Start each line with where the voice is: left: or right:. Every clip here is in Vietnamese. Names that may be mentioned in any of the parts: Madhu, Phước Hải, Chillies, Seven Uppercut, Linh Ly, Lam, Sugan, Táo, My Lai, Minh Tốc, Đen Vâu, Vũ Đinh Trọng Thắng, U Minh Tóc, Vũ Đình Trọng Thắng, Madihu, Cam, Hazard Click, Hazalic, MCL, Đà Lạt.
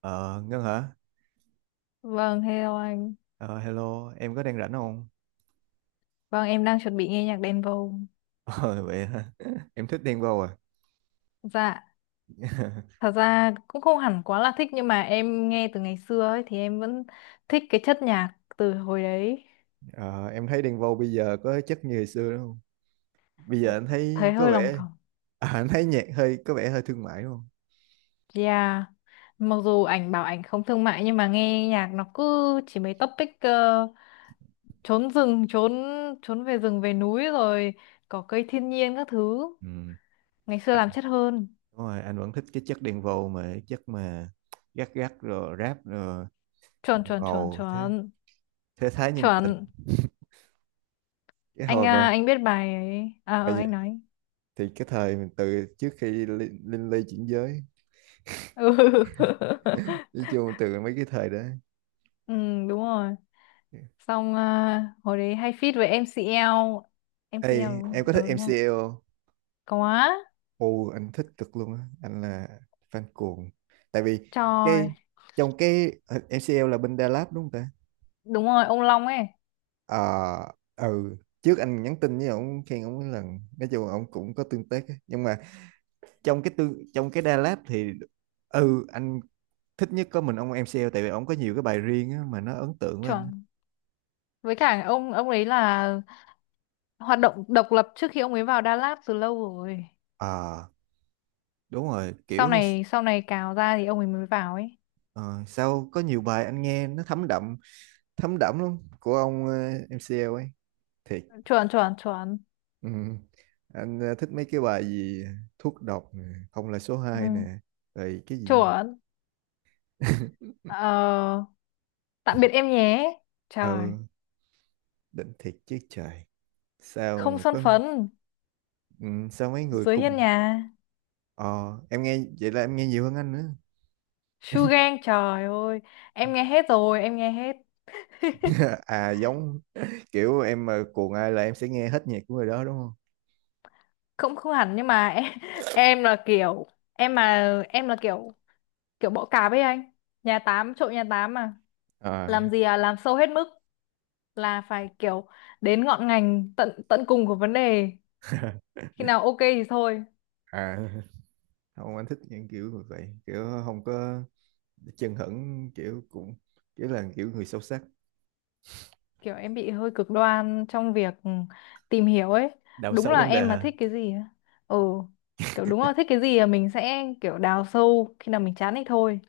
right: Ờ, Ngân hả?
left: Vâng, hello anh.
right: Ờ, Hello, em có đang rảnh không?
left: Vâng, em đang chuẩn bị nghe nhạc đen vô.
right: Ờ, Vậy hả? Em thích Đen Vâu à?
left: Dạ, thật ra cũng không hẳn quá là thích nhưng mà em nghe từ ngày xưa ấy thì em vẫn thích cái chất nhạc từ hồi đấy.
right: Ờ, em thấy Đen Vâu bây giờ có chất như hồi xưa đúng không? Bây giờ anh
left: Thấy
right: thấy có
left: hơi lòng
right: vẻ...
left: vòng.
right: À, anh thấy nhạc hơi có vẻ hơi thương mại đúng không?
left: Yeah. Mặc dù ảnh bảo ảnh không thương mại nhưng mà nghe nhạc nó cứ chỉ mấy topic trốn rừng, trốn trốn về rừng về núi rồi cỏ cây thiên nhiên các thứ.
right: Ừ.
left: Ngày xưa
right: À,
left: làm chất hơn.
right: đúng rồi, anh vẫn thích cái chất Đen Vâu, mà cái chất mà gắt gắt rồi rap rồi
left: Chuẩn
right: ngầu
left: chuẩn chuẩn
right: ngầu, thế
left: chuẩn.
right: thế thái nhân tình
left: Chuẩn.
right: cái
left: Anh
right: hồi mà
left: à, anh biết bài ấy à
right: bởi vậy,
left: anh nói
right: thì cái thời mình từ trước khi Linh, Linh Ly chuyển giới,
left: ừ.
right: nói chung từ mấy cái thời đó.
left: Ừ đúng rồi. Xong à, hồi đấy hay feat với MCL MCL đúng
right: Ê,
left: không?
right: em có thích
left: Ừ, đúng rồi.
right: MCL không?
left: Có
right: Ồ, anh thích cực luôn á, anh là fan cuồng. Tại vì cái
left: trời,
right: trong cái MCL là bên Đà Lạt đúng không ta?
left: đúng rồi, ông Long ấy.
right: Ờ, ừ, trước anh nhắn tin với ông khen ông cái lần, nói chung là ông cũng có tương tác á. Nhưng mà trong cái tương trong cái Đà Lạt thì ừ anh thích nhất có mình ông MCL, tại vì ông có nhiều cái bài riêng á, mà nó ấn tượng với anh.
left: Chuẩn. Với cả ông ấy là hoạt động độc lập trước khi ông ấy vào Đà Lạt từ lâu rồi.
right: Ờ, đúng rồi,
left: sau
right: kiểu
left: này sau này cào ra thì ông ấy mới vào ấy.
right: ờ, sao có nhiều bài anh nghe nó thấm đậm luôn của ông MCL ấy. Thiệt.
left: Chuẩn chuẩn chuẩn.
right: Ừ. Anh thích mấy cái bài gì thuốc độc nè, không là số
left: Ừ.
right: hai nè, rồi cái gì.
left: Chuẩn. ờ, Tạm biệt em nhé. Trời.
right: Ừ, đỉnh thiệt chứ trời. Sao
left: Không
right: mà
left: son
right: có
left: phấn,
right: ừ, sao mấy người
left: dưới
right: cùng
left: hiên nhà.
right: ờ em nghe vậy là em nghe nhiều hơn anh nữa.
left: Sugan trời ơi, em nghe hết rồi, em nghe hết.
right: À giống kiểu em mà cuồng ai là em sẽ nghe hết nhạc của người đó đúng không?
left: Cũng không hẳn nhưng mà em, em là kiểu em mà em là kiểu kiểu bỏ cạp ấy anh. Nhà tám trộn nhà tám mà. Làm
right: À,
left: gì à, làm sâu hết mức, là phải kiểu đến ngọn ngành tận tận cùng của vấn đề, khi nào ok thì thôi.
right: à không, anh thích những kiểu như vậy, kiểu không có chân hững kiểu cũng kiểu là kiểu người sâu sắc,
left: Kiểu em bị hơi cực đoan trong việc tìm hiểu ấy.
right: đào
left: Đúng
right: sâu
left: là
right: vấn đề
left: em mà
right: hả?
left: thích cái gì á, ừ, kiểu đúng là thích cái gì là mình sẽ kiểu đào sâu khi nào mình chán thì thôi.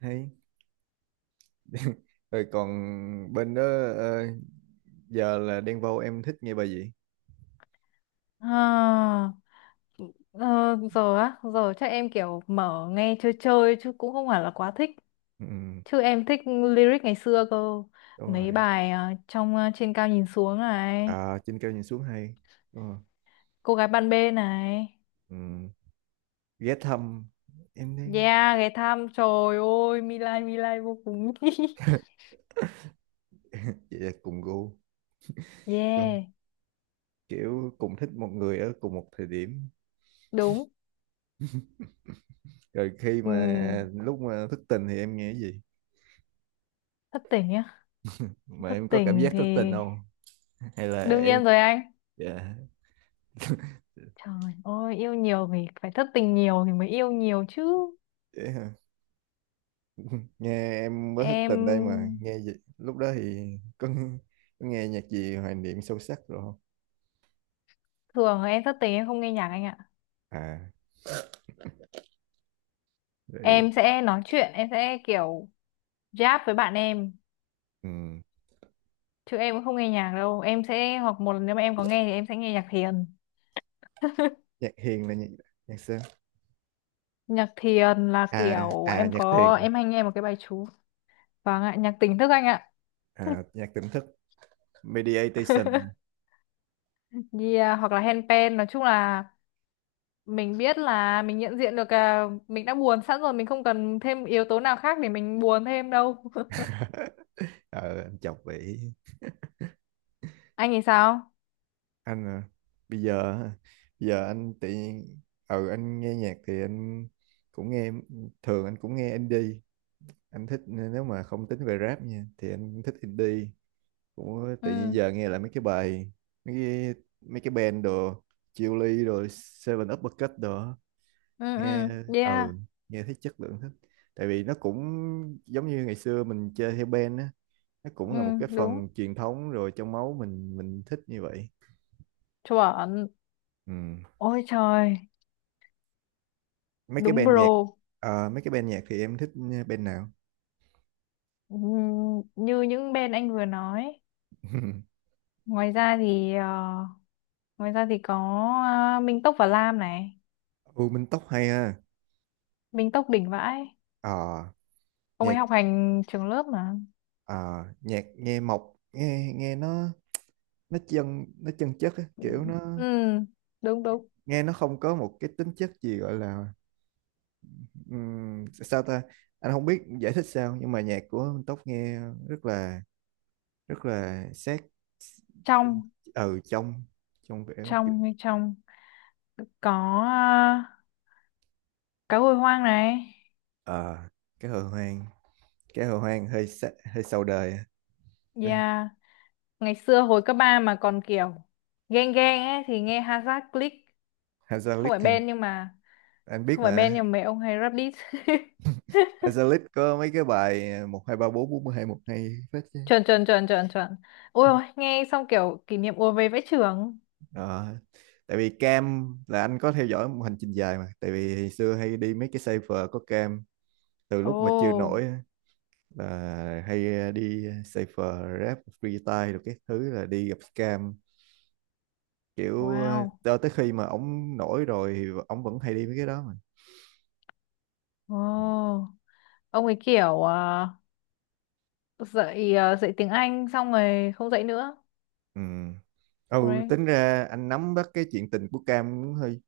right: Hay rồi còn bên đó ờ, giờ là đang vâu, em thích nghe bài gì?
left: À, ờ, giờ á, giờ chắc em kiểu mở nghe chơi chơi chứ cũng không phải là quá thích.
right: Ừ, ừ,
left: Chứ em thích lyric ngày xưa cơ.
right: đúng rồi.
left: Mấy bài trên cao nhìn xuống này,
right: À, trên cao nhìn xuống hay. Đúng rồi.
left: cô gái ban bê này.
right: Ừ. Ghé thăm em đang
left: Yeah, ghé thăm trời ơi, My Lai vô cùng.
right: vậy là cùng gu. Đúng không?
left: Yeah,
right: Kiểu cùng thích một người ở cùng một thời điểm.
left: đúng.
right: Rồi khi
left: Ừ,
right: mà lúc mà thức tình thì em nghe cái gì?
left: thất tình nhá.
right: Mà
left: Thất
right: em có cảm
left: tình
right: giác
left: thì
right: thức tình không? Hay là
left: đương
right: em
left: nhiên rồi anh.
right: dạ
left: Trời ơi, yêu nhiều thì phải thất tình nhiều thì mới yêu nhiều chứ.
right: dễ hả? Nghe em mới thức
left: Em
right: tình đây mà nghe gì? Lúc đó thì có nghe nhạc gì hoài niệm sâu sắc rồi không?
left: thường em thất tình em không nghe nhạc anh ạ.
right: À rồi
left: Em sẽ nói chuyện, em sẽ kiểu giáp với bạn em.
right: ừ.
left: Chứ em cũng không nghe nhạc đâu. Em sẽ, hoặc một lần nếu mà em có nghe thì em sẽ nghe nhạc thiền.
right: Nhạc hiền là nhạc nhạc sao
left: Nhạc thiền là
right: à
left: kiểu
right: à
left: em
right: nhạc thiền.
left: có, em hay nghe một cái bài chú. Vâng ạ, nhạc tỉnh thức anh ạ.
right: À, nhạc tỉnh thức, meditation.
left: Yeah, hoặc là handpan. Nói chung là mình biết là mình nhận diện được à, mình đã buồn sẵn rồi. Mình không cần thêm yếu tố nào khác để mình buồn thêm đâu.
right: Ờ anh chọc vậy.
left: Anh thì sao?
right: Anh à, bây giờ á, bây giờ anh tự nhiên, ừ anh nghe nhạc thì anh cũng nghe, thường anh cũng nghe indie. Anh thích nếu mà không tính về rap nha thì anh cũng thích indie, cũng tự nhiên
left: Ừ,
right: giờ nghe lại mấy cái bài mấy cái mấy cái band đồ, Chillies rồi Seven Uppercut đồ á.
left: ừ,
right: Nghe
left: ừ, yeah,
right: ừ nghe thấy chất lượng thích, tại vì nó cũng giống như ngày xưa mình chơi theo band á, nó
left: ừ,
right: cũng là một cái
left: đúng.
right: phần truyền thống rồi, trong máu mình thích như vậy.
left: Chuẩn.
right: Ừ.
left: Ôi trời,
right: Mấy cái
left: đúng
right: band nhạc
left: bro.
right: mấy cái band nhạc thì em thích band nào?
left: Như những bên anh vừa nói. Ngoài ra thì ngoài ra thì có Minh Tốc và Lam này,
right: U Minh Tóc hay ha.
left: Minh Tốc đỉnh vãi.
right: Ờ
left: Ông ấy
right: nhạc
left: học hành trường lớp mà.
right: ờ, nhạc nghe mộc nghe nghe nó chân chất á,
left: Ừ,
right: kiểu
left: ừ,
right: nó
left: đúng đúng.
right: nghe nó không có một cái tính chất gì gọi là sao ta, anh không biết giải thích sao nhưng mà nhạc của Minh Tóc nghe rất là rất là sát
left: Trong,
right: ở trong trong vẻ kiểu-
left: trong hay trong, có ờ, cá hồi hoang này.
right: ờ, cái hồ hoang, cái hồ hoang hơi sa, hơi sau đời.
left: Yeah, ngày xưa hồi cấp 3 mà còn kiểu ghen ghen ấy thì nghe Hazard Click, không phải
right: Hazalic hả?
left: Ben nhưng mà
right: Anh biết
left: không phải Ben
right: mà.
left: nhưng mà mấy ông hay rap diss.
right: Hazalic có mấy cái bài một hai ba bốn bốn mươi hai một hay phết chứ.
left: Chuẩn chuẩn chuẩn chuẩn chuẩn. Ôi ôi, nghe xong kiểu kỷ niệm ùa về vẽ trường.
right: Ờ, tại vì Cam là anh có theo dõi một hành trình dài, mà tại vì hồi xưa hay đi mấy cái cipher có Cam từ lúc mà chưa nổi
left: Oh,
right: á, là hay đi cipher rap freestyle, được cái thứ là đi gặp Cam, kiểu
left: wow.
right: cho tới khi mà ổng nổi rồi thì ổng vẫn hay đi mấy cái đó mà.
left: Oh, ông ấy kiểu à, dạy tiếng Anh xong rồi không dạy nữa.
right: Ừ. Ừ
left: Right.
right: tính ra anh nắm bắt cái chuyện tình của Cam cũng hơi,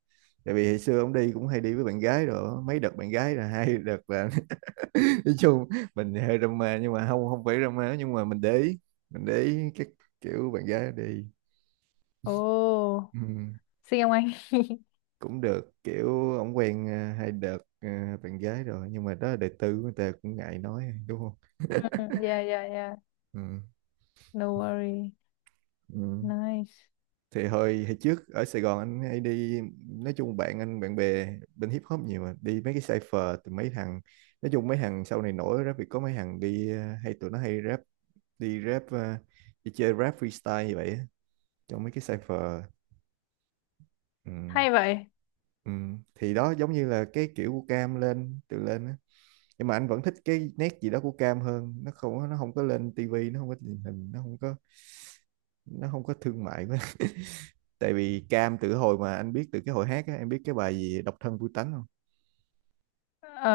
right: tại vì hồi xưa ổng đi cũng hay đi với bạn gái rồi á, mấy đợt bạn gái là hai đợt là nói chung mình hơi drama, nhưng mà không không phải drama, nhưng mà mình để ý các kiểu bạn gái đi.
left: Oh,
right: Ừ.
left: xin ông anh.
right: Cũng được kiểu ổng quen hai đợt bạn gái rồi, nhưng mà đó là đời tư của người ta cũng ngại nói đúng không.
left: Ừ, yeah yeah yeah,
right: Ừ.
left: no worry,
right: Ừ.
left: nice.
right: Thì hồi hồi trước ở Sài Gòn anh hay đi, nói chung bạn anh bạn bè bên hip hop nhiều mà, đi mấy cái cypher từ mấy thằng, nói chung mấy thằng sau này nổi rap thì có mấy thằng đi hay tụi nó hay rap, đi rap đi chơi rap freestyle như vậy á, trong mấy cái cypher. Ừ.
left: Hay vậy.
right: Ừ. Thì đó giống như là cái kiểu của Cam lên từ lên á. Nhưng mà anh vẫn thích cái nét gì đó của Cam hơn, nó không có lên tivi, nó không có truyền hình, nó không có thương mại quá, tại vì Cam từ hồi mà anh biết từ cái hồi hát á, em biết cái bài gì độc thân vui tánh không?
left: Ờ,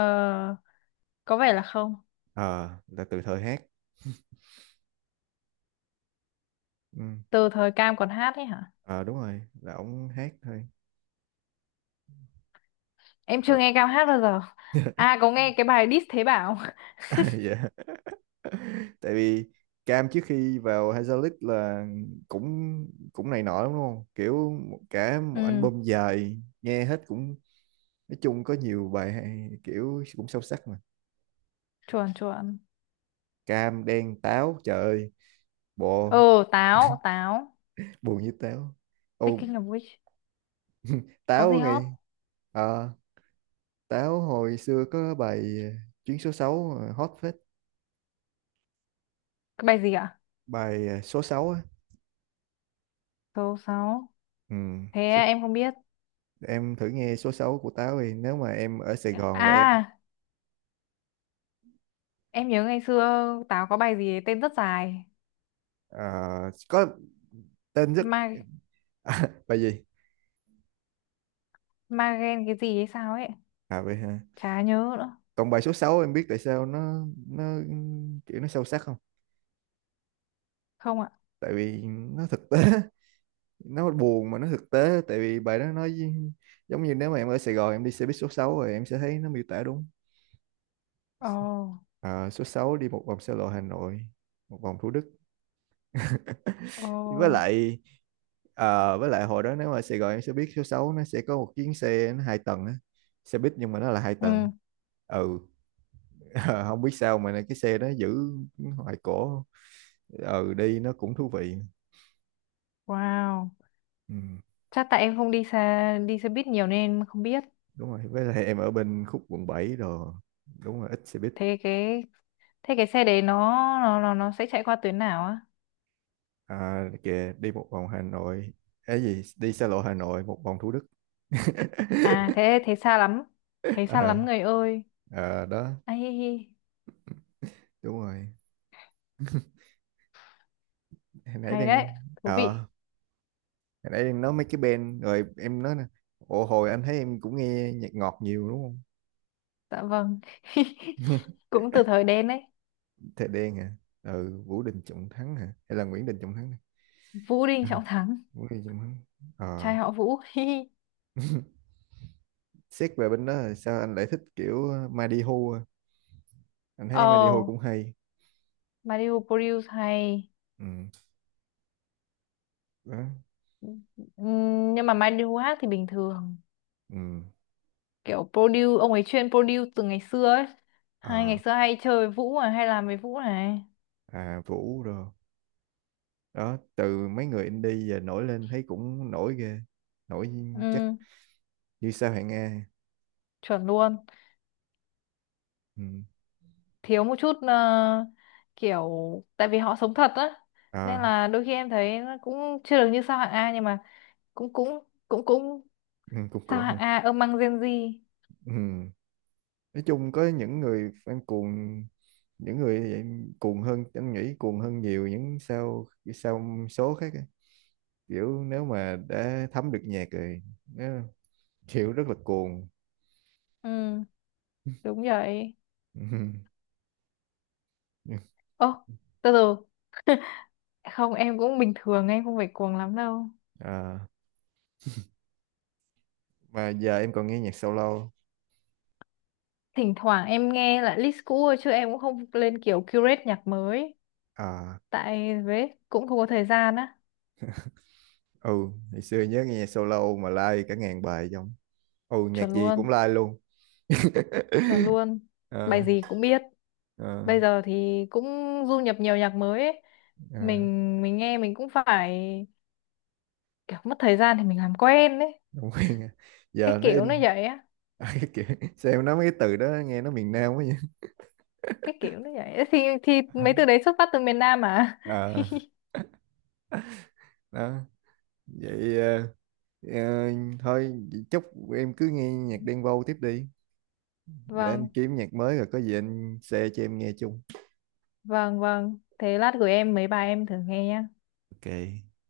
left: có vẻ là không.
right: Ờ là từ thời hát. Ừ.
left: Từ thời Cam còn hát ấy hả?
right: Ờ đúng rồi là ổng hát thôi.
left: Em
right: Ờ,
left: chưa nghe Cam hát bao giờ. À, có nghe cái bài diss thế bảo.
right: dạ, tại vì Cam trước khi vào Hazelit là cũng cũng này nọ lắm đúng không, kiểu một- cả một
left: Ừ,
right: album dài nghe hết cũng, nói chung có nhiều bài hay, kiểu cũng sâu sắc mà.
left: chuẩn chuẩn.
right: Cam đen táo trời ơi bộ
left: Ờ, táo táo.
right: buồn như táo. Ô
left: Thinking of which, có
right: táo
left: gì hot?
right: ngày. Táo hồi xưa có bài chuyến số 6 hot phết.
left: Cái bài gì ạ?
right: Bài số 6 á.
left: Số sáu?
right: Ừ.
left: Thế
right: Số-
left: em không biết.
right: em thử nghe số 6 của Táo thì nếu mà em ở Sài Gòn và em
left: À, em nhớ ngày xưa táo có bài gì tên rất dài.
right: ờ, có tên rất.
left: Ma
right: À, bài gì.
left: magen, cái gì hay sao ấy,
right: À vậy hả.
left: chả nhớ nữa.
right: Còn bài số sáu em biết tại sao nó kiểu nó sâu sắc không?
left: Không ạ.
right: Tại vì nó thực tế nó buồn mà nó thực tế, tại vì bài đó nói với- giống như nếu mà em ở Sài Gòn em đi xe buýt số 6 rồi em sẽ thấy nó miêu tả đúng.
left: Ồ.
right: Ờ, số 6 đi một vòng xe lộ Hà Nội, một vòng Thủ Đức.
left: Ồ.
right: Với lại với lại hồi đó nếu mà Sài Gòn em sẽ biết số 6 nó sẽ có một chuyến xe nó hai tầng á, xe buýt nhưng mà nó là hai tầng.
left: Ừ.
right: Ừ. Không biết sao mà cái xe đó giữ hoài cổ, ừ đi nó cũng thú vị.
left: Wow.
right: Ừ,
left: Chắc tại em không đi xe buýt nhiều nên em không biết.
right: đúng rồi với lại em ở bên khúc quận 7 rồi, đúng rồi ít xe buýt.
left: Thế cái, thế cái xe đấy nó nó sẽ chạy qua tuyến nào á?
right: À, kìa đi một vòng Hà Nội, cái gì đi xa lộ Hà Nội một vòng Thủ Đức.
left: À, thế thế xa lắm. Thế xa
right: Ờ
left: lắm người ơi.
right: ờ, đó
left: Ai hi hi.
right: đúng rồi. Hồi nãy
left: Hay
right: đang
left: đấy. Thú
right: ờ
left: vị.
right: nãy em nói mấy cái band rồi em nói nè, ồ hồi anh thấy em cũng nghe nhạc ngọt nhiều đúng không.
left: Dạ vâng. Cũng từ thời đen đấy.
right: Thề Đen hả. Ừ Vũ Đình Trọng Thắng hả hay là Nguyễn Đình Trọng Thắng nè?
left: Vũ Đinh
right: À,
left: Trọng Thắng.
right: Vũ Đình Trọng Thắng. Ờ
left: Trai họ Vũ.
right: xét về bên đó là sao anh lại thích kiểu Madihu à? Anh thấy Madihu
left: Oh,
right: cũng hay.
left: Madhu produce hay.
right: Ừ đó.
left: Nhưng mà Madhu hát thì bình thường.
right: Ừ.
left: Kiểu produce ông ấy chuyên produce từ ngày xưa ấy. Hai
right: Ờ,
left: ngày xưa hay chơi với Vũ mà hay làm với Vũ này.
right: à Vũ rồi, đó từ mấy người indie giờ nổi lên thấy cũng nổi ghê, nổi chắc
left: Ừm,
right: như sao hạng A.
left: chuẩn luôn.
right: Ừ.
left: Thiếu một chút kiểu, tại vì họ sống thật á, nên
right: À
left: là đôi khi em thấy nó cũng chưa được như sao hạng A nhưng mà cũng cũng cũng cũng.
right: ừ, cũng
left: Sao
right: cũng hả?
left: hạng A ông mang Gen Z?
right: Ừ. Nói chung có những người fan cuồng, những người thì cuồng hơn anh nghĩ, cuồng hơn nhiều những sao sao số khác á. Kiểu nếu mà đã thấm được nhạc rồi nó kiểu rất là cuồng.
left: Ừ, đúng rồi. Ô, từ từ. Không, em cũng bình thường, em không phải cuồng lắm đâu.
right: À, mà giờ em còn nghe nhạc solo?
left: Thỉnh thoảng em nghe lại list cũ thôi, chứ em cũng không lên kiểu curate nhạc mới.
right: À
left: Tại với cũng không có thời gian á.
right: ừ ngày xưa nhớ nghe nhạc solo mà like cả ngàn bài trong, ừ nhạc
left: Chuẩn
right: gì cũng
left: luôn,
right: like luôn.
left: chuẩn luôn. Bài
right: À,
left: gì cũng biết.
right: à,
left: Bây giờ thì cũng du nhập nhiều nhạc mới ấy.
right: à,
left: Mình nghe mình cũng phải kiểu mất thời gian thì mình làm quen đấy.
right: không quen à.
left: Cái
right: Giờ nó
left: kiểu nó
right: in.
left: vậy á,
right: À, cái kiểu sao em nói mấy cái từ đó nghe nó miền Nam quá
left: cái kiểu nó vậy. Thì
right: vậy.
left: mấy từ đấy xuất phát từ miền Nam mà.
right: Ờ, đó vậy ờ, thôi vậy chúc em cứ nghe nhạc Đen Vâu tiếp đi, để anh
left: Vâng
right: kiếm nhạc mới rồi có gì anh share cho em nghe chung.
left: vâng vâng thế lát gửi em mấy bài em thử nghe nhé.
right: Ok.